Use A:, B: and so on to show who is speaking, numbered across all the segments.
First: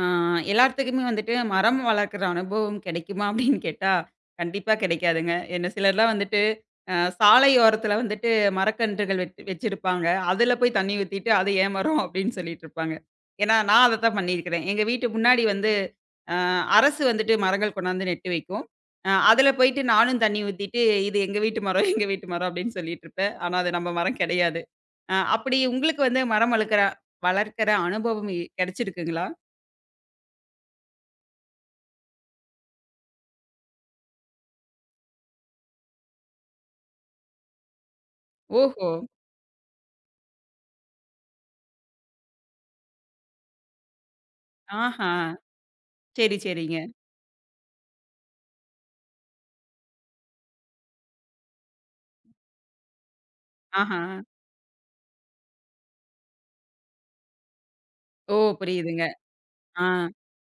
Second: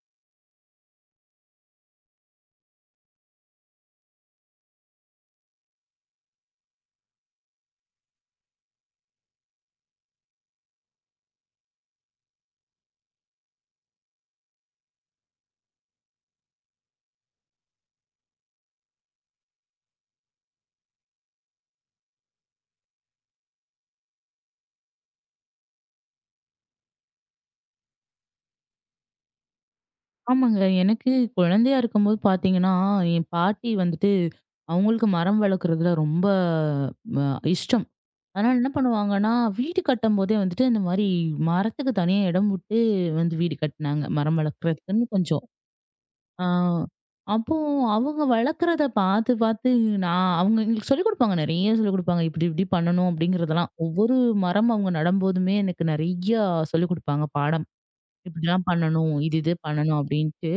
A: ஆ எல்லாத்துக்குமே வந்துட்டு மரம் வளர்க்குற அனுபவம் கிடைக்குமா அப்படின்னு கேட்டா, கண்டிப்பா கிடைக்காதுங்க. என்ன சிலர்லாம் வந்துட்டு அ சாலையோரத்துல வந்துட்டு மரக்கன்றுகள் வச்சிருப்பாங்க. அதுல போய் தண்ணி ஊத்திட்டு, "அது என் மரம்" அப்படின்னு சொல்லிட்டு இருப்பாங்க. ஏன்னா நான் அதத்தான் பண்ணியிருக்கிறேன். எங்க வீட்டு முன்னாடி வந்து அ அரசு வந்துட்டு மரங்கள் கொண்டாந்து நெட்டு வைக்கும். அதுல போயிட்டு நானும் தண்ணி ஊத்திட்டு, "இது எங்க வீட்டு மரம், எங்க வீட்டு மரம்" அப்படின்னு சொல்லிட்டு இருப்பேன். ஆனா அது நம்ம மரம் கிடையாது. அப்படி உங்களுக்கு வந்து மரம் வளர்க்கிற அனுபவம் கிடைச்சிருக்குங்களா?
B: ஆமாங்க. எனக்கு குழந்தையா இருக்கும்போது பார்த்தீங்கன்னா, என் பாட்டி வந்துட்டு அவங்களுக்கு மரம் வளர்க்குறதுல ரொம்ப அ இஷ்டம். அதனால என்ன
A: ஓஹோ!
B: பண்ணுவாங்கன்னா, வீடு கட்டம்போதே வந்துட்டு இந்த மாரி மரத்துக்கு தனியா இடம் விட்டு வந்து வீடு கட்டுனாங்க. மரம் வளர்க்குறதுக்குன்னு
A: ஆஹா!
B: கொஞ்சம்.
A: சரி,
B: ஆ
A: சரிங்க.
B: அப்போ அவங்க வளர்க்குறத பார்த்து, பார்த்து நான் அவங்க எங்களுக்கு சொல்லிக் குடுப்பாங்க. நெறைய சொல்லிக் குடுப்பாங்க. இப்டி இப்டி பண்ணணும் அப்டிங்கிறதெல்லாம்.
A: ஆஹா.
B: ஒவ்வொரு மரம் அவங்க நடும்போதுமே எனக்கு நெறையா சொல்லிக் குடுப்பாங்க பாடம்.
A: ஓ!
B: இப்டிலாம்
A: புரியுதுங்க.
B: பண்ணணும். இது இது
A: ஆ.
B: பண்ணணும் அப்டின்ட்டு.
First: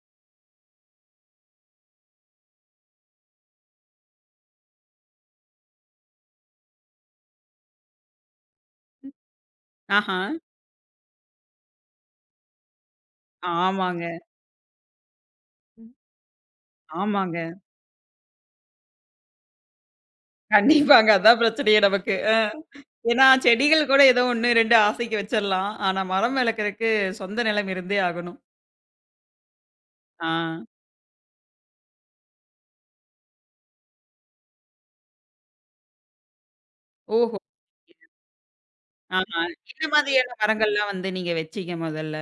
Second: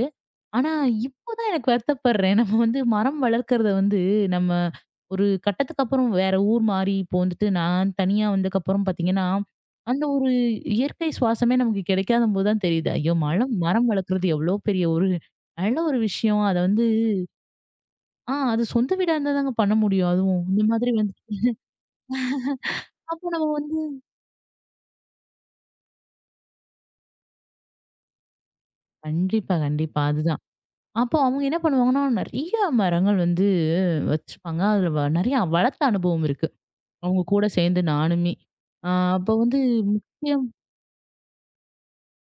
B: ஆனா, இப்போதான் எனக்கு வருத்தப்படுறேன். நம்ம வந்து மரம் வளர்க்கறத வந்து நம்ம ஒரு கட்டத்துக்கு அப்புறம் வேற ஊர் மாறி இப்போ வந்துட்டு நான் தனியா வந்ததுக்கப்புறம் பார்த்தீங்கன்னா, அந்த
A: ஆஹா.
B: ஒரு இயற்கை சுவாசமே நமக்கு கிடைக்காத போது தான் தெரியுது. ஐயோ! மலம் மரம்
A: ஆமாங்க,
B: வளர்க்குறது எவ்வளோ பெரிய ஒரு நல்ல ஒரு விஷயம். அத வந்து
A: ஆமாங்க.
B: அது சொந்த வீடா இருந்தா தாங்க பண்ண முடியும். அதுவும் இந்த மாதிரி
A: கண்டிப்பாங்க.
B: வந்து
A: அதான் பிரச்சனையே நமக்கு. ஏன்னா
B: அப்போ நம்ம வந்து
A: செடிகள் கூட ஏதோ 1, 2 ஆசைக்கு வச்சிரலாம். ஆனா மரம் வளர்க்கறக்கு சொந்த நிலம் இருந்தே ஆகணும்.
B: கண்டிப்பா, கண்டிப்பா.
A: ஆ.
B: அதுதான். அப்போ அவங்க என்ன பண்ணுவாங்கன்னா, நெறைய மரங்கள் வந்து வச்சிருப்பாங்க. அதுல நெறைய வளர்த்த அனுபவம் இருக்கு. அவங்க
A: ஓஹோ!
B: கூட சேர்ந்து நானுமே. ஆ அப்ப
A: ஆஹா.
B: வந்து
A: என்ன மாதிரியான
B: முக்கியம்
A: மரங்கள்லாம் வந்து நீங்க வச்சீங்க மொதல்ல?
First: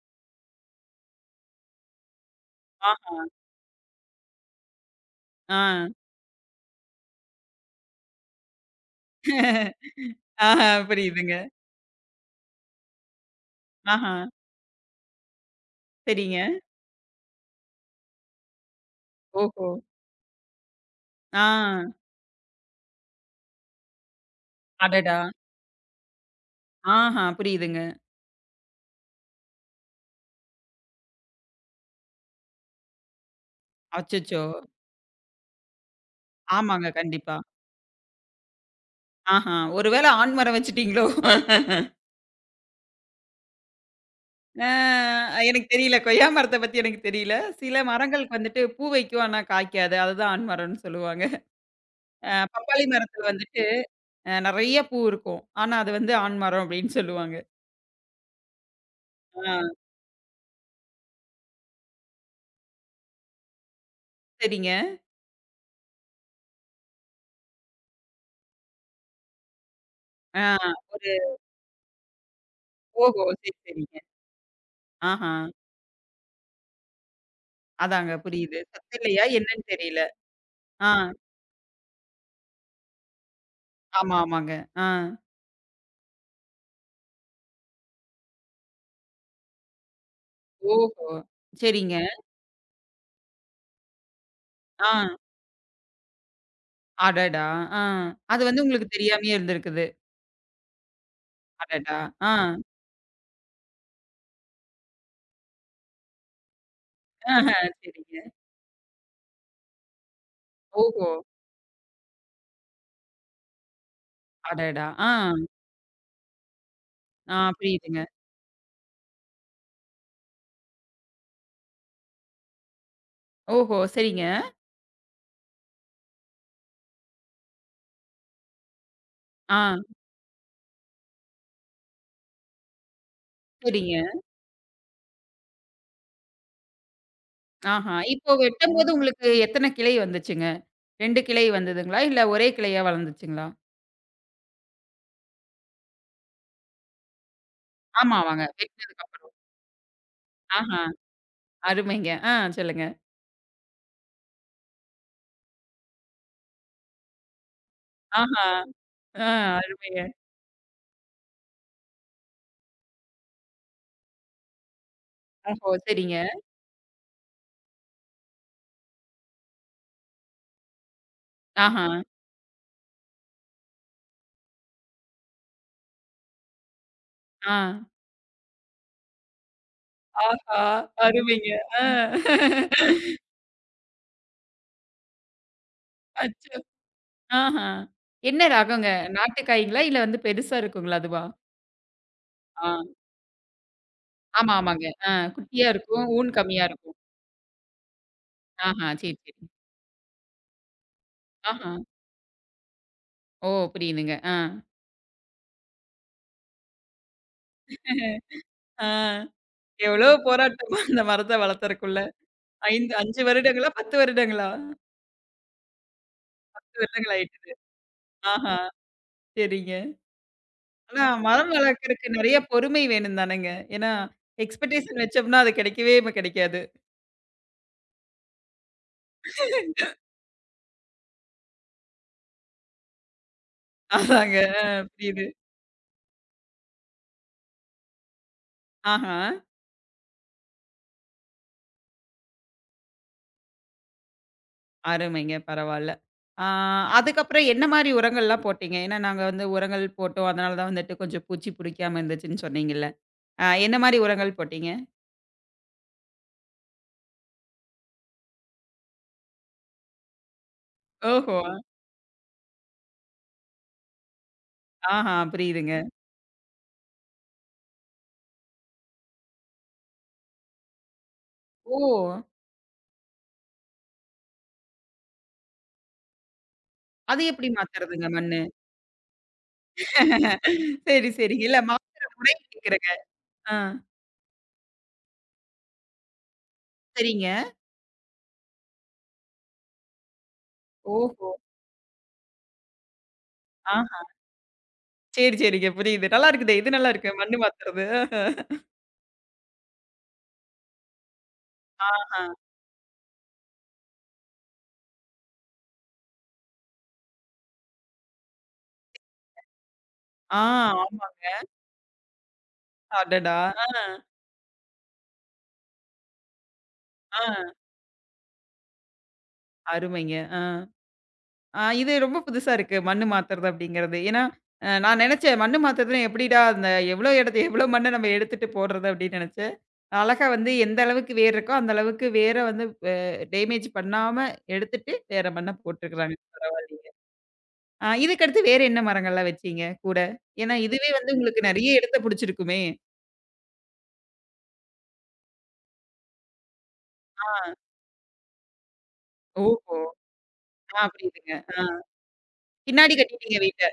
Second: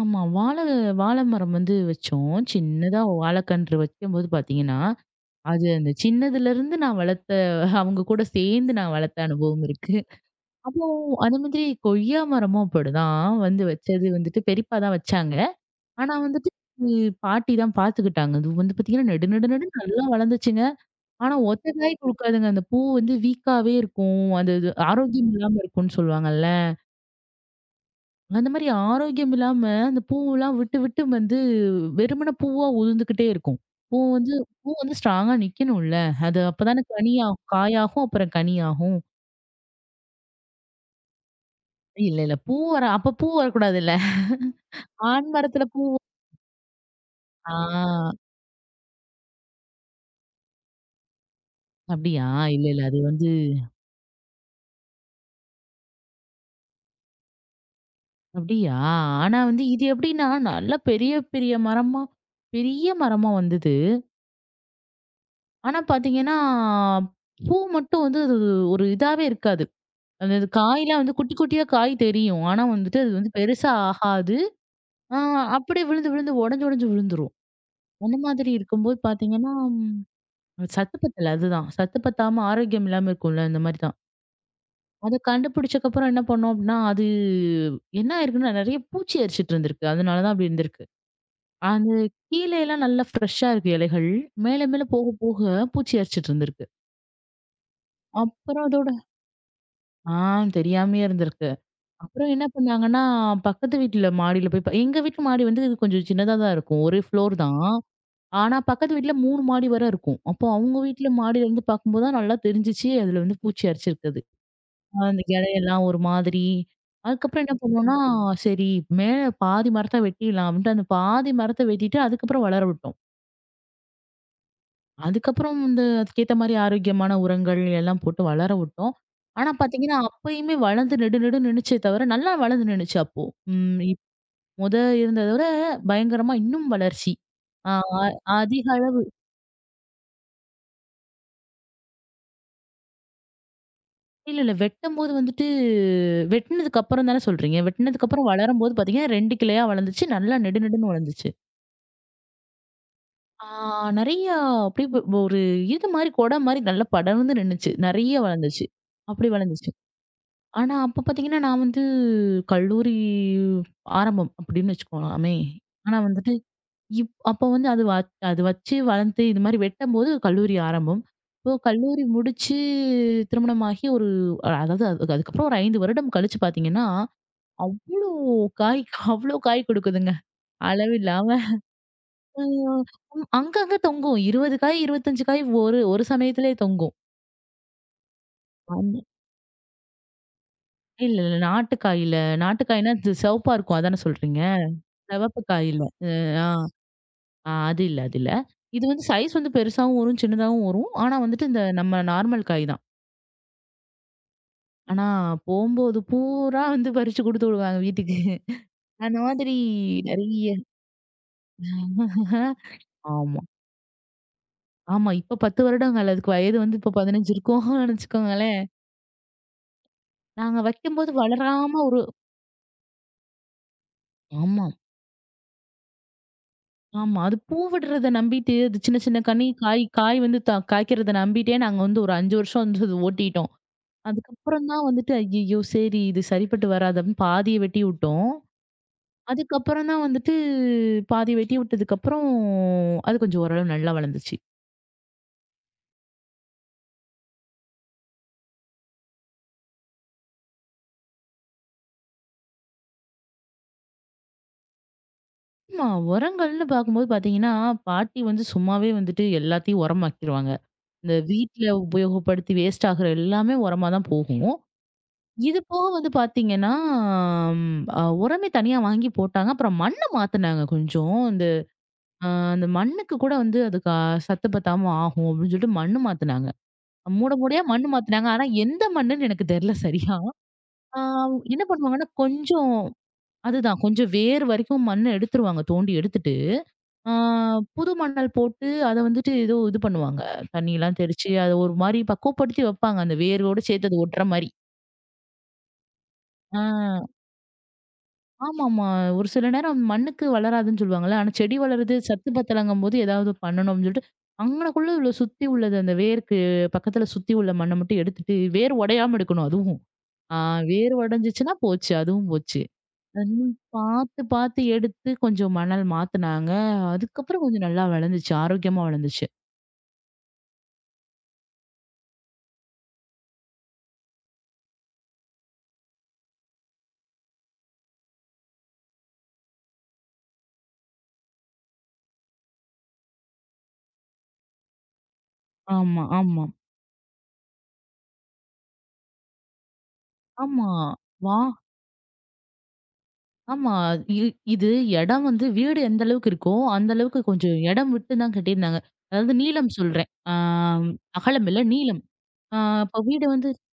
B: ஆமா. வாழை மரம் வந்து வச்சோம். சின்னதா
A: ஆஹா.
B: வாழைக்கன்று வைக்கும்போது பார்த்தீங்கன்னா,
A: ஆ.
B: அது அந்த சின்னதுலருந்து நான் வளர்த்த அவங்க கூட சேர்ந்து நான் வளர்த்த அனுபவம் இருக்கு.
A: ஆஹா.
B: அப்போ
A: புரியுதுங்க.
B: அது மாதிரி கொய்யா மரமும் அப்படிதான் வந்து வச்சது
A: ஆஹா.
B: வந்துட்டு பெரியப்பா தான் வச்சாங்க. ஆனா
A: சரிங்க.
B: வந்துட்டு உம் பாட்டி தான் பார்த்துக்கிட்டாங்க. அது வந்து பார்த்தீங்கன்னா, நெடு நெடு
A: ஓஹோ!
B: நெடுன்னு நல்லா வளர்ந்துச்சுங்க. ஆனா
A: ஆ.
B: ஒத்த காய் குடுக்காதுங்க. அந்த பூ வந்து வீக்காவே இருக்கும். அது இது
A: அடடா!
B: ஆரோக்கியம் இல்லாம இருக்கும்னு சொல்லுவாங்கல்ல.
A: ஆஹா. புரியுதுங்க.
B: அந்த மாரி ஆரோக்கியம் இல்லாம, அந்த பூவெல்லாம் விட்டு, விட்டு வந்து வெறுமன பூவா உதிர்ந்துகிட்டே இருக்கும். பூ வந்து
A: அச்சச்சோ!
B: பூ வந்து ஸ்ட்ராங்கா நிக்கணும்ல. அது அப்பதானே
A: ஆமாங்க. கண்டிப்பா.
B: கனியாகும். காயாகும், அப்புறம் கனியாகும்.
A: ஆஹா! ஒரு வேள ஆண் மரம் வச்சுட்டீங்களோ?
B: இல்ல, இல்ல. பூ வர அப்ப பூ வரக்கூடாதுல்ல.
A: அ
B: ஆண் மரத்துல
A: எனக்கு
B: பூ
A: தெரியல. கொய்யா மரத்த பத்தி எனக்கு தெரியல.
B: ஆ
A: சில மரங்களுக்கு வந்துட்டு பூ வைக்கும், ஆனா காய்க்காது. அதுதான் ஆண் மரம்ன்னு சொல்லுவாங்க.
B: அப்படியா? இல்ல, இல்ல.
A: பப்பாளி
B: அது
A: மரத்துல
B: வந்து
A: வந்துட்டு நெறைய பூ இருக்கும். ஆனா அது வந்து ஆண் மரம் அப்டின்னு சொல்லுவாங்க.
B: அப்படியா? ஆனா
A: ஆ.
B: வந்து இது எப்படின்னா, நல்லா பெரிய, பெரிய மரமா பெரிய மரமா வந்தது.
A: சரிங்க.
B: ஆனா பாத்தீங்கன்னா, பூ மட்டும் வந்து அது ஒரு இதாவே இருக்காது. அந்த
A: ஆ.
B: இது காய்லாம்
A: ஒரு
B: வந்து குட்டி குட்டியா காய் தெரியும். ஆனா வந்துட்டு அது
A: ஓஹோ!
B: வந்து
A: சரி,
B: பெருசா
A: சரிங்க.
B: ஆகாது. ஆ
A: ஆஹா!
B: அப்படியே விழுந்து விழுந்து உடைஞ்சு உடைஞ்சு விழுந்துரும்.
A: அதாங்க
B: அந்த மாதிரி
A: புரியுது.
B: இருக்கும்போது
A: சத்தல்லையா
B: பார்த்தீங்கன்னா,
A: என்னன்னு தெரியல.
B: ம்
A: ஆ.
B: சத்து பத்தல அதுதான். சத்து பத்தாம ஆரோக்கியம் இல்லாம இருக்கும்ல அந்த மாரி தான்.
A: ஆமா, ஆமாங்க. ஆ.
B: அத கண்டுபிடிச்சக்கப்புறம் என்ன பண்ணோம் அப்படின்னா, அது என்ன ஆயிருக்குன்னா நெறைய பூச்சி அரிச்சிட்டு இருந்திருக்கு. அதனால தான் அப்படி இருந்திருக்கு.
A: ஓஹோ!
B: அந்த
A: சரிங்க.
B: கீழேலாம் நல்லா ஃப்ரெஷ்ஷா இருக்கு இலைகள். மேல மேல
A: ஆ.
B: போக போக பூச்சி அரிச்சிட்டு இருந்திருக்கு.
A: அடடா! ஆ அது வந்து
B: அப்புறம்
A: உங்களுக்கு
B: அதோட
A: தெரியாமயே இருந்திருக்குது.
B: ஆ தெரியாமயே இருந்திருக்கு.
A: அடடா!
B: அப்புறம்
A: ஆ.
B: என்ன பண்ணாங்கன்னா, பக்கத்து வீட்ல மாடியில போய் எங்க வீட்டு மாடி வந்து இது கொஞ்சம் சின்னதா தான் இருக்கும். ஒரே ஃப்ளோர்
A: ஆஹ,
B: தான்.
A: சரிங்க.
B: ஆனா, பக்கத்து வீட்ல 3 மாடி வரை இருக்கும். அப்போ அவங்க
A: ஓஹோ!
B: வீட்ல மாடியில இருந்து பார்க்கும்போது தான் நல்லா தெரிஞ்சுச்சு. அதுல வந்து பூச்சி அரிச்சிருக்குது.
A: அடடா! ஆ,
B: அந்த இலையெல்லாம் ஒரு மாதிரி.
A: ஆ.
B: அதுக்கப்புறம் என்ன பண்ணோம்னா,
A: புரியுதுங்க.
B: சரி மேல பாதி மரத்த வெட்டிடலாம் அப்படின்ட்டு அந்த பாதி மரத்த வெட்டிட்டு அதுக்கப்புறம் வளர விட்டோம்.
A: ஓஹோ! சரிங்க.
B: அதுக்கப்புறம் இந்த அதுக்கேத்த மாதிரி ஆரோக்கியமான உரங்கள் எல்லாம் போட்டு வளர விட்டோம். ஆனா
A: ஆ,
B: பார்த்தீங்கன்னா, அப்பயுமே வளர்ந்து நெடு நெடு நின்னுச்சே தவிர நல்லா வளர்ந்து நின்னுச்சு அப்போ. ம்.
A: சரிங்க.
B: முத இருந்தத விட பயங்கரமா இன்னும் வளர்ச்சி. ஆ
A: ஆஹா.
B: அ
A: இப்போ
B: அதிக
A: வெட்டும்போது
B: அளவு
A: உங்களுக்கு எத்தன கிளை வந்துச்சுங்க? 2 கிளை வந்ததுங்களா? இல்ல ஒரே கிளையா வளர்ந்துச்சுங்களா?
B: இல்ல, இல்ல வெட்டம்போது வந்துட்டு வெட்டுனதுக்கு அப்புறம் தானே சொல்றீங்க? வெட்டுனதுக்கப்புறம்
A: ஆமாவாங்க.
B: வளரும்போது
A: வெட்டினதுக்கு
B: பார்த்தீங்கன்னா,
A: அப்புறம்.
B: 2 கிளையா வளர்ந்துச்சு. நல்லா நெடு
A: ஆஹா,
B: நெடுன்னு வளர்ந்துச்சு.
A: அருமைங்க. ஆ, சொல்லுங்க.
B: ஆ நெறைய அப்படியே ஒரு இது மாரி கொடை மாரி நல்லா படர்ந்து நின்னுச்சு. நெறைய
A: ஆஹா,
B: வளர்ந்துச்சு.
A: ஆ.
B: அப்படி வளர்ந்துச்சு.
A: அருமைங்க.
B: ஆனா, அப்ப பார்த்தீங்கன்னா, நான் வந்து கல்லூரி ஆரம்பம் அப்படின்னு வச்சுக்கோங்கலாமே.
A: ஓஹோ!
B: ஆனா
A: சரிங்க.
B: வந்துட்டு அப்போ வந்து அது வச்சு வளர்ந்து இது மாரி வெட்டம்போது கல்லூரி ஆரம்பம். இப்போ
A: ஆஹா,
B: கல்லூரி முடிச்சு திருமணமாகி ஒரு அதாவது அதுக்கு அதுக்கப்புறம் ஒரு 5 வருடம் கழிச்சு பார்த்தீங்கன்னா,
A: ஆ.
B: அவ்ளோ காய் அவ்ளோ காய் கொடுக்குதுங்க.
A: ஆஹா,
B: அளவில்லாம.
A: அருமைங்க. ஆ.
B: அ அங்கங்க தொங்கும். 20 காய், 25 காய் ஒரு ஒரு சமயத்திலே
A: அச்சோ!
B: தொங்கும்.
A: ஆஹா. என்ன ரகங்க?
B: அந்த
A: நாட்டு காய்ங்களா? இல்ல வந்து பெருசா இருக்குங்களா
B: இல்ல,
A: அதுவா?
B: இல்ல நாட்டு காயில நாட்டு காய்னா,
A: ஆ.
B: இது சிவப்பா இருக்கும் அதானே சொல்றீங்க?
A: ஆமா, ஆமாங்க. ஆ.
B: சிவப்பு
A: குட்டியா
B: காயில.
A: இருக்கும்.
B: அ
A: ஊன்
B: ஆ.
A: கம்மியா இருக்கும்.
B: ஆ அது இல்ல, அது இல்ல. இது
A: ஆஹா,
B: வந்து
A: சரி,
B: சைஸ்
A: சரி.
B: வந்து பெருசாவும் வரும், சின்னதாவும் வரும். ஆனா வந்துட்டு இந்த
A: ஆஹா.
B: நம்ம நார்மல் காய் தான்.
A: ஓ! புரியுதுங்க. ஆ.
B: ஆனா போம்போது பூரா வந்து பறிச்சு குடுத்து விடுவாங்க வீட்டுக்கு.
A: ஆ.
B: அந்த மாதிரி
A: எவ்வளோ
B: நெறைய
A: போராட்டமா அந்த மரத்த வளர்த்தறக்குள்ள. 5 5
B: ஆமா.
A: வருடங்களா? 10 வருடங்களா?
B: ஆமா. இப்ப 10 வருடங்கள். அதுக்கு வயது
A: 10
B: வந்து இப்ப
A: வருடங்கள்
B: 15
A: ஆயிட்டுது.
B: இருக்கும்னு
A: ஆஹா,
B: வச்சுக்கோங்களேன்.
A: சரிங்க.
B: நாங்க
A: ஆனா
B: வைக்கும்போது
A: மரம்
B: வளராம ஒரு
A: வளர்க்கறக்கு நெறைய பொறுமை வேணும் தானங்க. ஏன்னா
B: ஆமா,
A: எக்ஸ்பெக்டேஷன் வச்சோம்னா அது கிடைக்கவே இப்ப கிடைக்காது.
B: ஆமா. அது பூ விடுறத நம்பிட்டு, அது சின்ன சின்ன கனி காய் காய் வந்து காய்க்கிறத நம்பிட்டே நாங்க வந்து ஒரு 5 வருஷம் வந்து அது ஓட்டிட்டோம்.
A: அதாங்க. ஆ,
B: அதுக்கப்புறம் தான் வந்துட்டு,
A: புரியுது.
B: ஐய்யய்யோ! சரி இது சரிப்பட்டு வராது அப்படின்னு பாதிய வெட்டி விட்டோம்.
A: ஆஹா.
B: அதுக்கப்புறம் தான் வந்துட்டு பாதி வெட்டி விட்டதுக்கப்புறம், அது கொஞ்சம் ஓரளவு நல்லா வளர்ந்துச்சு.
A: அருமைங்க. பரவால்ல. ஆ. அதுக்கப்புறம் என்ன மாரி உரங்கள்லாம் போட்டீங்க? ஏன்னா நாங்க வந்து உரங்கள் போட்டோம். அதனால தான் வந்துட்டு கொஞ்சம் பூச்சி புடிக்காம இருந்துச்சுன்னு சொன்னீங்கல்ல. என்ன மாரி உரங்கள் போட்டீங்க?
B: ஆமா, உரங்கள்னு பார்க்கும்போது பார்த்தீங்கன்னா, பாட்டி வந்து சும்மாவே வந்துட்டு எல்லாத்தையும் உரமாக்கிருவாங்க. இந்த
A: ஓஹோ!
B: வீட்ல உபயோகப்படுத்தி வேஸ்ட் ஆகுற எல்லாமே உரமா தான் போகும்.
A: ஆஹா,
B: இது
A: புரியுதுங்க.
B: போக வந்து பார்த்தீங்கன்னா, ம் அ உரமே தனியா வாங்கி போட்டாங்க. அப்புறம் மண்ண மாத்துனாங்க கொஞ்சம். இந்த
A: ஓ!
B: அ அந்த மண்ணுக்கு கூட வந்து அது க சத்து பத்தாம ஆகும் அப்படின்னு சொல்லிட்டு மண்ணு மாத்துனாங்க.
A: அது
B: மூட
A: எப்படி
B: மூடையா மண்ணு
A: மாத்துறதுங்க
B: மாத்துனாங்க.
A: மண்ணு?
B: ஆனா எந்த மண்ணுன்னு எனக்கு தெரியல சரியா. ஆ
A: சரி, சரிங்க. இல்ல
B: என்ன
A: மாத்துற
B: பண்ணுவாங்கன்னா,
A: முறை
B: கொஞ்சம்
A: கேட்கிறேங்க. ஆ.
B: அதுதான் கொஞ்சம் வேர் வரைக்கும் மண்ண எடுத்துருவாங்க. தோண்டி எடுத்துட்டு, ஆ
A: சரிங்க.
B: புது மணல் போட்டு அத வந்துட்டு ஏதோ இது பண்ணுவாங்க. தண்ணிலாம்
A: ஓஹோ!
B: தெளிச்சு அத ஒரு மாரி பக்குவப்படுத்தி வைப்பாங்க. அந்த வேரோட சேர்த்து
A: ஆஹா.
B: அது ஒட்டுற மாரி.
A: சரி, சரிங்க. புரியுது. நல்லா இருக்குதே!
B: ஆ
A: இது நல்லா இருக்கு. மண்ணு மாத்துறது.
B: ஆமாமா. ஒரு சில நேரம் மண்ணுக்கு வளராதுன்னு சொல்லுவாங்கல்ல. ஆனா செடி வளருது
A: ஆஹா.
B: சத்து பத்தலங்கும்போது ஏதாவது பண்ணணும்னு சொல்லிட்டு, அங்கனக்குள்ள உள்ள சுத்தி உள்ளது அந்த வேருக்கு பக்கத்துல சுத்தி உள்ள மண்ண மட்டும் எடுத்துட்டு, வேர் உடையாம எடுக்கணும் அதுவும். ஆ
A: ஆ, ஆமாங்க.
B: வேர்வடைஞ்சுச்சுன்னா போச்சு. அதுவும் போச்சு.
A: அடடா!
B: இன்னும்
A: ஆ,
B: பார்த்து, பார்த்து எடுத்து கொஞ்சம் மணல் மாத்துனாங்க. அதுக்கப்புறம்
A: ஆ.
B: கொஞ்சம் நல்லா வளர்ந்துச்சு. ஆரோக்கியமா வளர்ந்துச்சு.
A: அருமைங்க. ஆ. ஆ, இது ரொம்ப புதுசா இருக்கு. மண்ணு மாத்துறது அப்படிங்கிறது. ஏன்னா, நான் நெனச்சேன் மண்ணு மாத்துறதுன்னா எப்படிடா அந்த எவ்வளோ இடத்த எவ்வளோ மண்ண நம்ம எடுத்துட்டு போடுறது அப்படின்னு நெனச்சேன். அழகா வந்து எந்த அளவுக்கு வேர் இருக்கோ, அந்த அளவுக்கு வேர வந்து அ டேமேஜ் பண்ணாம எடுத்துட்டு வேற மண்ண
B: ஆமா,
A: போட்டுருக்காங்க.
B: ஆமா.
A: பரவாயில்லைங்க. ஆ, இதுக்கடுத்து வேற என்ன மரங்கள்லாம் வச்சீங்க கூட? ஏன்னா
B: ஆமா.
A: இதுவே வந்து
B: வா
A: உங்களுக்கு நெறைய இடத்த புடிச்சிருக்குமே.
B: ஆமா. இ இது இடம் வந்து வீடு எந்த அளவுக்கு இருக்கோ, அந்த அளவுக்கு
A: ஆ.
B: கொஞ்சம் இடம் விட்டு தான் கட்டியிருந்தாங்க. அதாவது நீளம்
A: ஓஹோ!
B: சொல்றேன்.
A: ஆ, புரியுதுங்க.
B: அகலம் இல்ல,
A: ஆ.
B: நீளம். ஆ
A: பின்னாடி
B: அப்ப வீடு
A: கட்டிட்டீங்க
B: வந்து
A: வீட்ட.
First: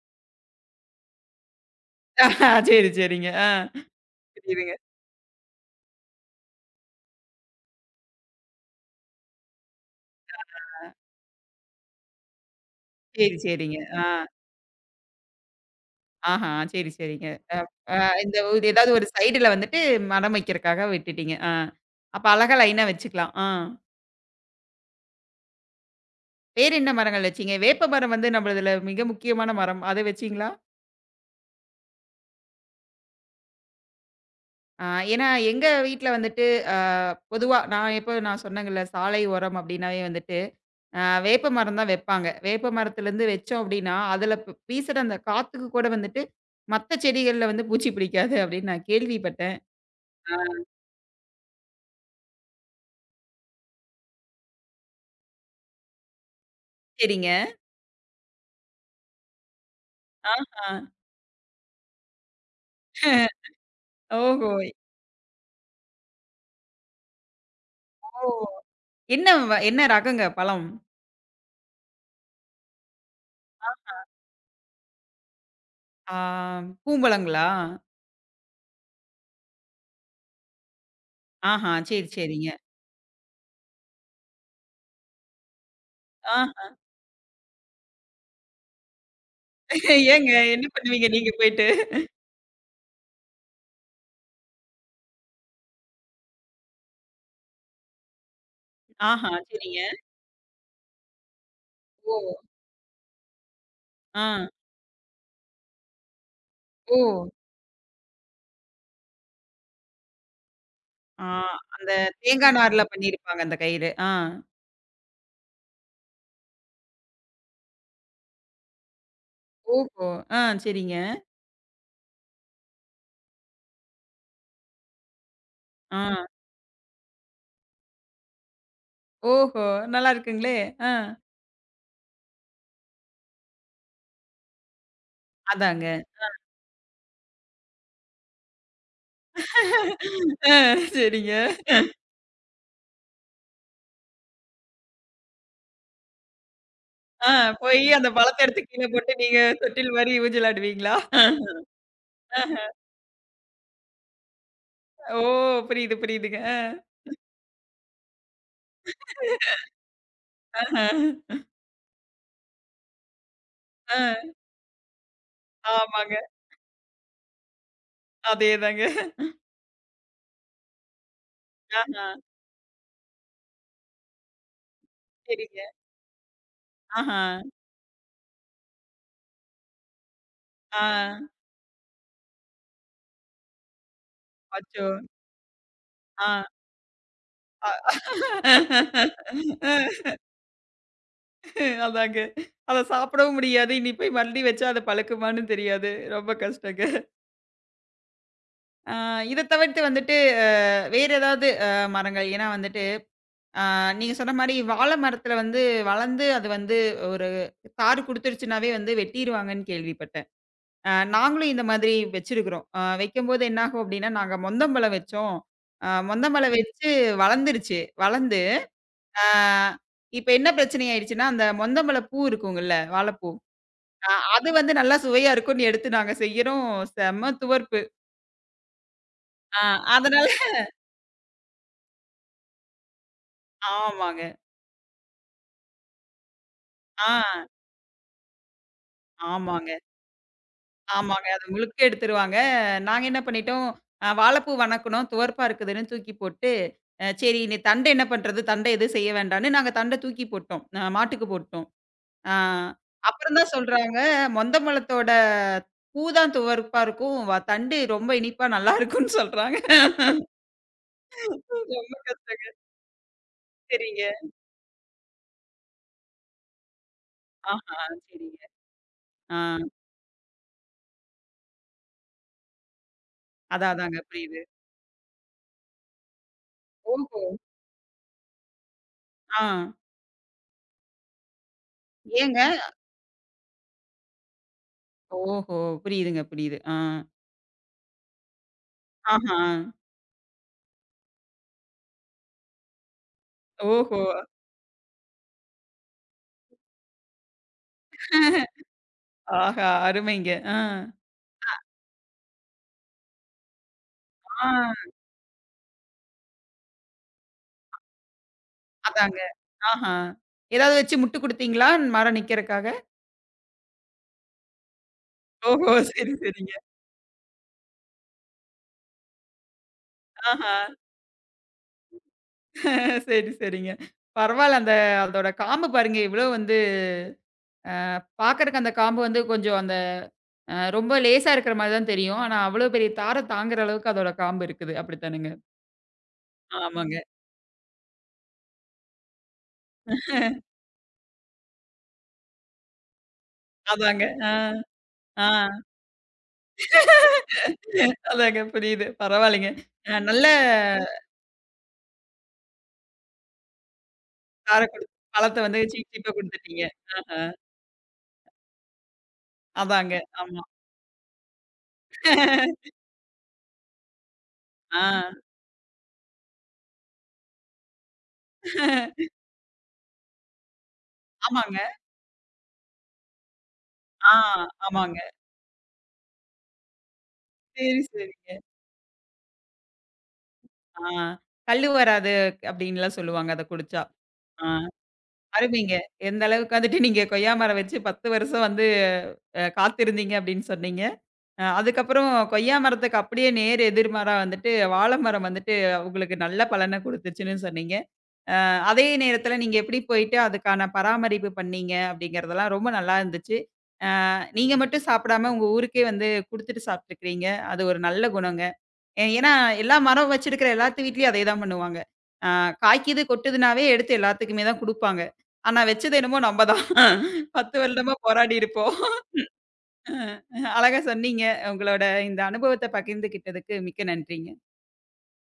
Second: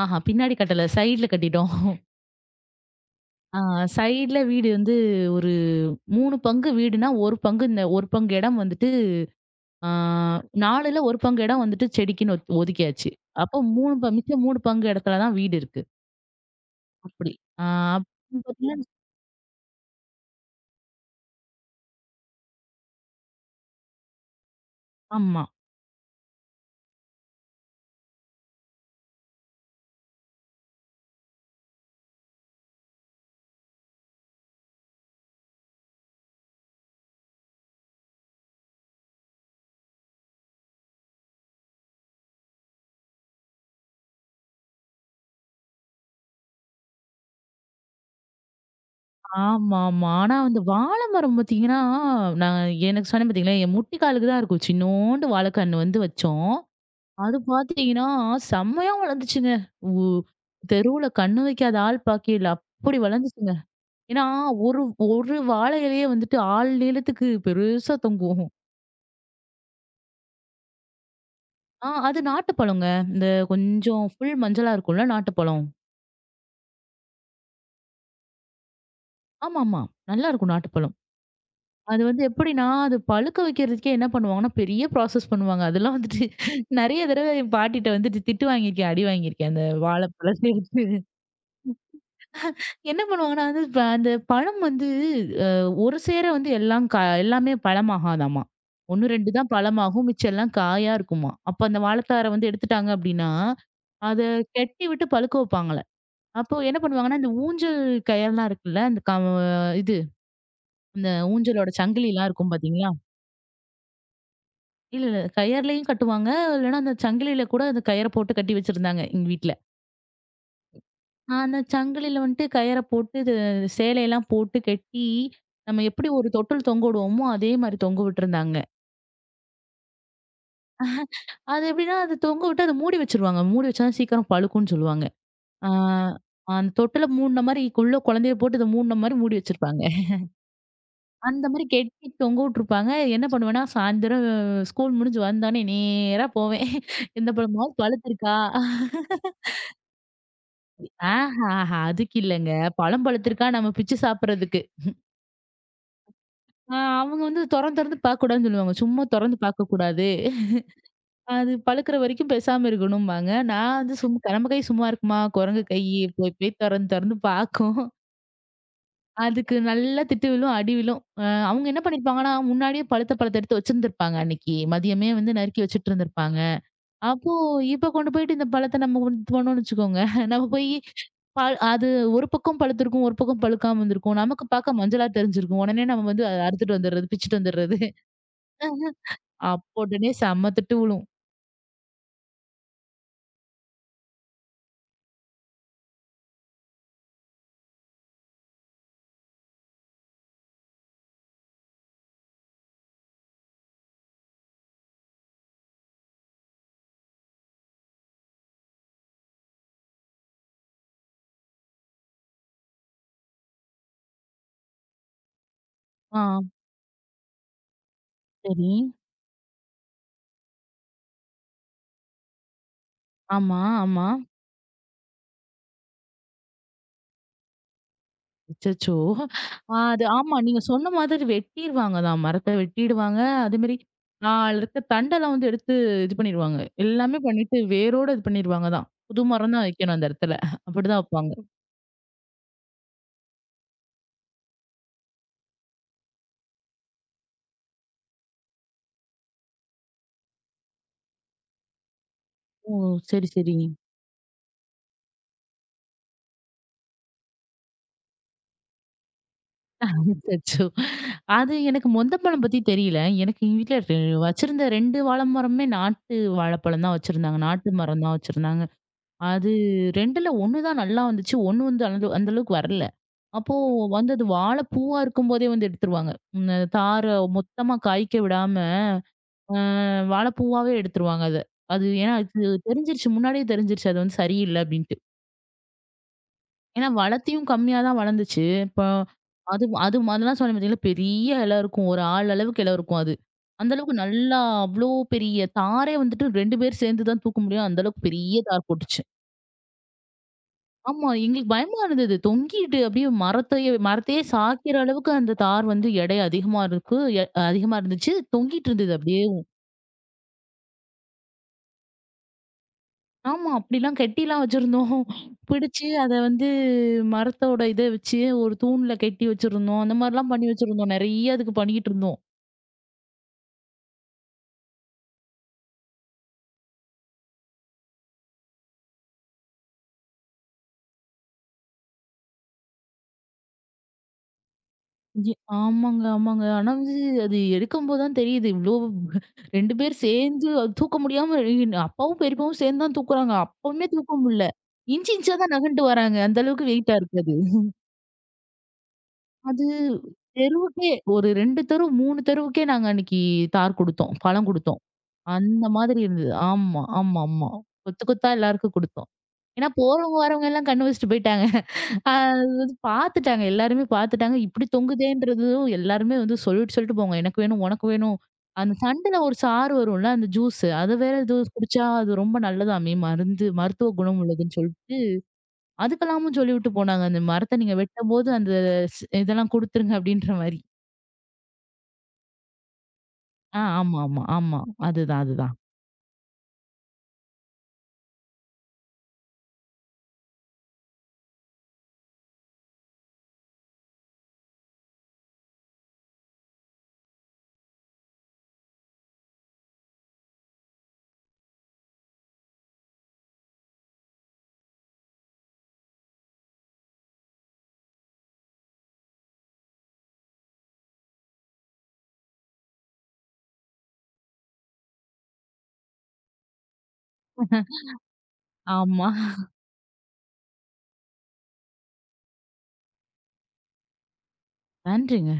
B: ஆஹா பின்னாடி கட்டல. சைடுல கட்டிட்டோம்.
A: சரி, சரிங்க. ஆ.
B: ஆ சைடுல வீடு
A: புரியுதுங்க.
B: வந்து ஒரு 3 பங்கு வீடுனா, 1 பங்கு இடம் வந்துட்டு ஆ 4ல ஒரு பங்கு இடம் வந்துட்டு செடிக்குன்னு ஒத் ஒதுக்கியாச்சு.
A: சரி,
B: அப்போ
A: சரிங்க.
B: 3
A: ஆ.
B: ப மிச்சம் 3 பங்கு இடத்துல தான் வீடு இருக்கு.
A: ஆஹா! சரி, சரிங்க.
B: அப்படி. ஆ
A: அப் அ இந்த
B: அப்பன்னு
A: ஒரு
B: பார்த்தீங்கன்னா
A: ஏதாவது ஒரு சைடுல வந்துட்டு மரம் வைக்கிறக்காக விட்டுட்டீங்க. ஆ. அப்ப அழகா லைனா வச்சுக்கலாம். ஆ.
B: ஆமா.
A: வேற என்ன மரங்கள் வச்சீங்க? வேப்ப மரம் வந்து நம்மளதுல மிக முக்கியமான மரம். அத வச்சீங்களா? ஆ. ஏன்னா எங்க வீட்ல வந்துட்டு அ பொதுவா நான் எப்போ நான் சொன்னேங்கல்ல, சாலை ஓரம் அப்டின்னாவே வந்துட்டு, வேப்ப மரம் தான் வைப்பாங்க. வேப்ப மரத்துலருந்து வச்சோம் அப்டின்னா, அதுல வீசுற அந்த காத்துக்கு கூட வந்துட்டு மத்த செடிகள்ல வந்து பூச்சி பிடிக்காது அப்டின்னு நான் கேள்விப்பட்டேன்.
B: ஆமாமா.
A: ஆ,
B: ஆனா அந்த வாழை மரம் பார்த்தீங்கன்னா, நான் எனக்கு சொன்னேன் பார்த்தீங்களா, என் முட்டிக்காலுக்கு தான் இருக்கும். சின்னோண்டு வாழைக்கன்னு வந்து வச்சோம்.
A: சரிங்க.
B: அது பார்த்தீங்கன்னா, செம்மையா வளர்ந்துச்சுங்க. உ
A: ஆஹா.
B: தெருவுல கண்ணு வைக்காத ஆள் பாக்கையில அப்படி வளர்ந்துச்சுங்க. ஏன்னா,
A: ஓஹோ!
B: ஒரு ஒரு வாழை இலையே வந்துட்டு ஆள் நீளத்துக்கு பெருசா
A: ஓ!
B: தொங்கும்.
A: என்ன ரகங்க பழம்?
B: அது நாட்டுப்பழங்க. இந்த கொஞ்சம் ஃபுல் மஞ்சளா இருக்கும்ல நாட்டுப்பழம்.
A: ஆ. பூம்பழங்களா?
B: ஆமாமா. நல்லா இருக்கும் நாட்டுப்பழம்.
A: ஆஹா,
B: அது
A: சரி,
B: வந்து
A: சரிங்க.
B: எப்படின்னா, அது பழுக்க வைக்கிறதுக்கே என்ன பண்ணுவாங்கன்னா, பெரிய ப்ராசஸ் பண்ணுவாங்க. அதெல்லாம் வந்துட்டு
A: ஆ,
B: நெறைய தடவ என் பாட்டிட்ட வந்துட்டு திட்டு வாங்கியிருக்கேன், அடி வாங்கியிருக்கேன். அந்த
A: ஏங்க
B: வாழைப்பழத்த
A: என்ன பண்ணுவீங்க நீங்க போயிட்டு?
B: என்ன பண்ணுவாங்கன்னா, அது ப அந்த பழம் வந்து அ ஒரு சேர வந்து எல்லாம் க எல்லாமே பழமாகாதாமா. 1,
A: ஆஹா,
B: 2 தான்
A: சரிங்க.
B: பழமாகும். மிச்சம் எல்லாம் காயா இருக்குமா. அப்ப அந்த
A: ஓ!
B: வாழைத்தார வந்து எடுத்துட்டாங்க அப்படின்னா, அத
A: ஆ.
B: கெட்டி விட்டு பழுக்க வைப்பாங்களாம். அப்போ என்ன
A: ஓ!
B: பண்ணுவாங்கன்னா, இந்த ஊஞ்சல் கயர்லாம் இருக்குல்ல, அந்த க இது இந்த
A: ஆ,
B: ஊஞ்சலோட
A: அந்த
B: சங்கிலிலாம்
A: தேங்கா
B: இருக்கும்
A: நார்ல
B: பார்த்தீங்களா?
A: பண்ணியிருப்பாங்க அந்த கயிறு. ஆ.
B: இல்ல, இல்ல. கயர்லயும் கட்டுவாங்க. இல்லன்னா அந்த சங்கிலியில கூட அந்த கயர போட்டு கட்டி வச்சிருந்தாங்க, எங்க வீட்ல.
A: ஓஹோ! ஆ, சரிங்க.
B: அந்த சங்கிலியில வந்துட்டு கயர போட்டு இது சேலையெல்லாம் போட்டு கட்டி, நம்ம எப்படி
A: ஆ.
B: ஒரு தொட்டில் தொங்க விடுவோமோ, அதே மாரி தொங்க விட்டுருந்தாங்க.
A: ஓஹோ! நல்லா இருக்குங்களே! ஆ.
B: அது எப்படின்னா, அது தொங்க விட்டு அத மூடி வச்சுருவாங்க. மூடி வச்சா தான் சீக்கிரம் பழுக்கும்னு சொல்லுவாங்க. ஆ
A: அதாங்க.
B: அந்த தொட்டில மூடின மாரி உள்ள குழந்தைய போட்டு இத மூடின மாரி மூடி வச்சிருப்பாங்க.
A: ஆ, சரிங்க.
B: அந்த மாரி கெட்டி தொங்க விட்டுருப்பாங்க. என்ன பண்ணுவேன்னா, சாயந்தரம் ஸ்கூல் முடிஞ்சு வந்தோனே நேரா போவேன்.
A: ஆ,
B: எந்த பழமாவது
A: போயி அந்த
B: பழுத்திருக்கா?
A: பழத்த எடுத்து கீழ போட்டு நீங்க தொட்டில் மாரி ஊஞ்சல் ஆடுவீங்களா?
B: ஆஹஹா! அதுக்கு இல்லங்க. பழம் பழுத்திருக்கா நம்ம பிச்சு சாப்பிடுறதுக்கு.
A: ஓ! புரியுது, புரியுதுங்க. ஆ.
B: அ அவங்க வந்து தொறந்து தொறந்து பார்க்கக்கூடாதுன்னு சொல்லுவாங்க. சும்மா தொறந்து பார்க்கக்கூடாது.
A: ஆஹ.
B: அது பழுக்கிற வரைக்கும் பேசாம இருக்கணும்பாங்க. நான் வந்து
A: ஆ.
B: நம்ம கை சும்மா இருக்குமா? குரங்கு கை
A: ஆமாங்க.
B: போய் போய் தொறந்து தொறந்து பார்க்கும்.
A: அதேதாங்க.
B: அதுக்கு நல்லா திட்டு விழும், அடி விழும். அவங்க என்ன
A: ஆஹா,
B: பண்ணியிருப்பாங்கன்னா, முன்னாடியே பழுத்த பழத்த எடுத்து வச்சிருந்திருப்பாங்க அன்னைக்கு. மதியமே வந்து நறுக்கி
A: சரிங்க.
B: வச்சுட்டு இருந்திருப்பாங்க.
A: ஆஹா,
B: அப்போ இப்ப கொண்டு போயிட்டு இந்த பழத்த நம்ம கொண்டு போனோம்னு வச்சுக்கோங்க. நம்ம போயி
A: ஆ,
B: பால் அது ஒரு பக்கம் பழுத்திருக்கும், ஒரு பக்கம் பழுக்காம இருந்திருக்கும். நமக்கு பார்க்க
A: அச்சோ!
B: மஞ்சளா தெரிஞ்சிருக்கும். உடனே நம்ம வந்து
A: ஆ,
B: அறுத்துட்டு வந்துடுறது, பிச்சுட்டு வந்துடுறது.
A: அ
B: அப்போ உடனே செம்ம திட்டு விழும்.
A: அதாங்க. அத சாப்பிடவும் முடியாது. இனி போய் மறுபடி வச்சா அது பழுக்குமான்னு தெரியாது. ரொம்ப கஷ்டங்க. ஆ, இத தவிர்த்து வந்துட்டு அ வேற ஏதாவது மரங்கள் ஏன்னா வந்துட்டு, ஆ, நீங்க சொன்ன மாரி வாழ மரத்தில வந்து வளர்ந்து அது வந்து ஒரு தார் குடுத்துருச்சுனாவே வந்து வெட்டிருவாங்கன்னு கேள்விப்பட்டேன். நாங்களும் இந்த மாதிரி வச்சிருக்கிறோம். வைக்கும்போது என்ன ஆகும் அப்டின்னா, நாங்க மொந்தம்பழம் வச்சோம்.
B: ஆ
A: மொந்தம்பழம் வச்சு வளர்ந்துருச்சு. வளர்ந்து
B: சரி.
A: அ இப்ப என்ன பிரச்சனை ஆயிடுச்சுன்னா, அந்த மொந்தம்பழ பூ இருக்குங்கல்ல, வாழைப்பூ.
B: ஆமா, ஆமா.
A: அ அது வந்து நல்லா சுவையா இருக்கும்னு எடுத்து நாங்க செய்யறோம். செம்ம துவர்ப்பு.
B: அச்சச்சோ!
A: அ
B: அது
A: அதனால
B: ஆமா நீங்க சொன்ன மாதிரி வெட்டிருவாங்கதான். மரத்த வெட்டிடுவாங்க. அதேமாரி
A: ஆமாங்க.
B: அதுல இருக்க தண்டெல்லாம் வந்து எடுத்து இது பண்ணிருவாங்க.
A: ஆ,
B: எல்லாமே பண்ணிட்டு வேரோட இது பண்ணிருவாங்க தான். புது மரம் தான்
A: ஆமாங்க.
B: வைக்கணும் அந்த இடத்துல. அப்படிதான்
A: ஆமாங்க.
B: வைப்பாங்க.
A: அத முழுக்க எடுத்துருவாங்க. நாங்க என்ன பண்ணிட்டோம், வாழைப்பூ வணக்குனோம். துவர்ப்பா இருக்குதுன்னு தூக்கி போட்டு, சரி இனி தண்ட என்ன பண்றது? தண்ட எதுவும் செய்ய வேண்டான்னு நாங்க தண்ட தூக்கி போட்டோம். மாட்டுக்கு போட்டோம். ஆ,
B: ஓ! சரி,
A: அப்புறம் தான்
B: சரி.
A: சொல்றாங்க, "மொந்த மலத்தோட பூ தான் துவர்ப்பா இருக்கும். தண்டு ரொம்ப இனிப்பா நல்லாருக்கும்ன்னு" சொல்றாங்க.
B: அச்சச்சோ! அது எனக்கு
A: ரொம்ப
B: மொந்தப்பழம்
A: கஷ்டங்க.
B: பத்தி தெரியல. எனக்கு எங்க வீட்ல
A: சரிங்க.
B: வச்சிருந்த 2 வாழை மரமுமே நாட்டு வாழைப்பழம் தான் வச்சிருந்தாங்க. நாட்டு
A: ஆஹா,
B: மரம் தான்
A: சரிங்க.
B: வச்சிருந்தாங்க.
A: ஆ,
B: அது 2ல 1 தான் நல்லா வந்துச்சு. 1 வந்து அந்த அளவுக்கு வரல. அப்போ
A: அதான் அதாங்க
B: வந்து அது
A: புரியுது.
B: வாழைப்பூவா இருக்கும்போதே வந்து எடுத்துருவாங்க. அந்த தார
A: ஓஹோ!
B: மொத்தமா காய்க்க விடாம,
A: ஆ,
B: அ வாழைப்பூவாவே எடுத்துருவாங்க அத. அது ஏன்னா
A: ஏங்க?
B: அது தெரிஞ்சிருச்சு. முன்னாடியே தெரிஞ்சிருச்சு. அது வந்து சரியில்ல அப்படின்னு.
A: ஓஹோ! புரியுதுங்க, புரியுது. ஆ.
B: ஏன்னா வளர்த்தியும் கம்மியா தான் வளர்ந்துச்சு. இப்போ
A: ஆஹா.
B: அது அது அதெல்லாம் சொன்னேன் பார்த்தீங்களா, பெரிய இலை இருக்கும். ஒரு ஆள் அளவுக்கு இலை இருக்கும் அது. அந்த அளவுக்கு
A: ஓஹோ!
B: நல்லா அவ்ளோ பெரிய தாரே வந்துட்டு 2 பேர் சேர்ந்து தான் தூக்க முடியும். அந்த அளவுக்கு பெரிய தார் போட்டுச்சு.
A: ஆஹா! அருமைங்க. ஆ.
B: ஆமா, எங்களுக்கு பயமா இருந்தது. தொங்கிட்டு அப்படியே மரத்தையே மரத்தையே
A: ஆ,
B: சாய்க்கிற அளவுக்கு அந்த தார் வந்து எடை அதிகமா இருக்கு. எ அதிகமா இருந்துச்சு. தொங்கிட்டு இருந்தது
A: அதாங்க.
B: அப்படியே.
A: ஆஹா. ஏதாவது வச்சு முட்டு குடுத்தீங்களா? மரம் நிக்கிறக்காக?
B: ஆமா. அப்படிலாம் கெட்டிலாம் வச்சிருந்தோம்.
A: ஓஹோ!
B: பிடிச்சு
A: சரி,
B: அத வந்து
A: சரிங்க.
B: மரத்தோட இத வச்சு ஒரு தூண்ல கட்டி வச்சிருந்தோம். அந்த மாரிலாம் பண்ணி
A: ஆஹா.
B: வச்சிருந்தோம். நெறைய அதுக்கு பண்ணிக்கிட்டு இருந்தோம்.
A: சரி, சரிங்க. பரவால்ல. அந்த அதோட காம்பு பாருங்க, எவ்ளோ வந்து பாக்கறக்கு அந்த காம்பு வந்து கொஞ்சம் அந்த ரொம்ப லேசா இருக்கிற மாரி தான் தெரியும். ஆனா, அவ்வளோ பெரிய தார தாங்குற அளவுக்கு அதோட காம்பு இருக்குது. அப்படித்தானங்க?
B: இ ஆமாங்க, ஆமாங்க. ஆனா
A: ஆமாங்க.
B: வந்து அது எடுக்கும்போது தான் தெரியுது. இவ்ளோ 2 பேர் சேர்ந்து அது தூக்க முடியாம அப்பாவும், பெரியப்பாவும் சேர்ந்து தான் தூக்குறாங்க. அப்பவுமே
A: அதாங்க.
B: தூக்க
A: ஆ,
B: முடியல. இன்ச்
A: ஆ.
B: இன்ச்சா தான் நகர்ந்துட்டு வராங்க. அந்த அளவுக்கு வெயிட்டா இருக்கு அது.
A: அதாங்க புரியுது. பரவால்லைங்க.
B: அது
A: நல்ல
B: தெருவுக்கே ஒரு 2 தெரு 3 தெருவுக்கே நாங்க அன்னைக்கு தார் குடுத்தோம். பழம்
A: தார
B: குடுத்தோம்.
A: குடுத்து பழத்த வந்து
B: அந்த
A: சீப்
B: மாதிரி
A: சீப்பா
B: இருந்தது.
A: குடுத்துட்டீங்க.
B: ஆமா,
A: ஆஹா.
B: ஆமா, ஆமா. கொத்து கொத்தா எல்லாருக்கும் குடுத்தோம். ஏன்னா
A: அதாங்க.
B: போறவங்க வரவங்க எல்லாம் கண்ணு வச்சுட்டு போயிட்டாங்க. அது
A: ஆமா.
B: வந்து பாத்துட்டாங்க. எல்லாருமே பாத்துட்டாங்க. இப்படி
A: ஆ.
B: தொங்குதேன்றதும் எல்லாருமே வந்து சொல்லிட்டு சொல்லிட்டு போங்க. எனக்கு வேணும், உனக்கு வேணும். அந்த சண்டுல ஒரு சாறு வரும்ல அந்த ஜூஸ். அத வேற ஏதோ
A: ஆமாங்க.
B: குடிச்சா அது ரொம்ப நல்லதாமே மருந்து மருத்துவ
A: ஆ,
B: குணம் உள்ளதுன்னு சொல்லிட்டு
A: ஆமாங்க.
B: அதுக்கெல்லாமும் சொல்லிவிட்டு போனாங்க. அந்த மரத்த நீங்க
A: சரி,
B: வெட்டும்போது
A: சரிங்க.
B: அந்த இதெல்லாம் குடுத்துருங்க அப்டின்ற மாரி.
A: ஆ. கல்லு வராது அப்டின்லாம் சொல்லுவாங்க அத குடிச்சா.
B: ஆமா, ஆமா,
A: ஆ.
B: ஆமா. அதுதான், அதுதான்.
A: அருமைங்க. எந்த அளவுக்கு வந்துட்டு நீங்க கொய்யா மரம் வச்சு 10 வருஷம் வந்து காத்திருந்தீங்க அப்டின்னு சொன்னீங்க. அதுக்கப்புறம் கொய்யா மரத்துக்கு அப்படியே நேர் எதிர்மாறா வந்துட்டு வாழ மரம் வந்துட்டு உங்களுக்கு நல்ல பலன குடுத்துச்சுன்னு சொன்னீங்க. அதே நேரத்துல நீங்க எப்படி போயிட்டு அதுக்கான பராமரிப்பு பண்ணீங்க அப்படிங்கிறதெல்லாம் ரொம்ப நல்லா இருந்துச்சு. நீங்க மட்டும் சாப்பிடாம உங்க ஊருக்கே வந்து குடுத்துட்டு சாப்ட்டுருக்கிறீங்க. அது ஒரு நல்ல குணங்க. ஏன்னா, எல்லா மரம் வச்சிருக்கிற எல்லாத்து வீட்லயும் அதேதான் பண்ணுவாங்க. ஆ, காய்க்கிது, கொட்டுதுன்னாவே எடுத்து எல்லாத்துக்குமே தான் குடுப்பாங்க. ஆனா வச்சது என்னமோ நம்ப தான். 10 வருடமா போராடி இருப்போம்.
B: ஆமா.
A: அ அழகா சொன்னீங்க. உங்களோட இந்த அனுபவத்த பகிர்ந்துகிட்டதுக்கு மிக்க நன்றிங்க.
B: நன்றிங்க.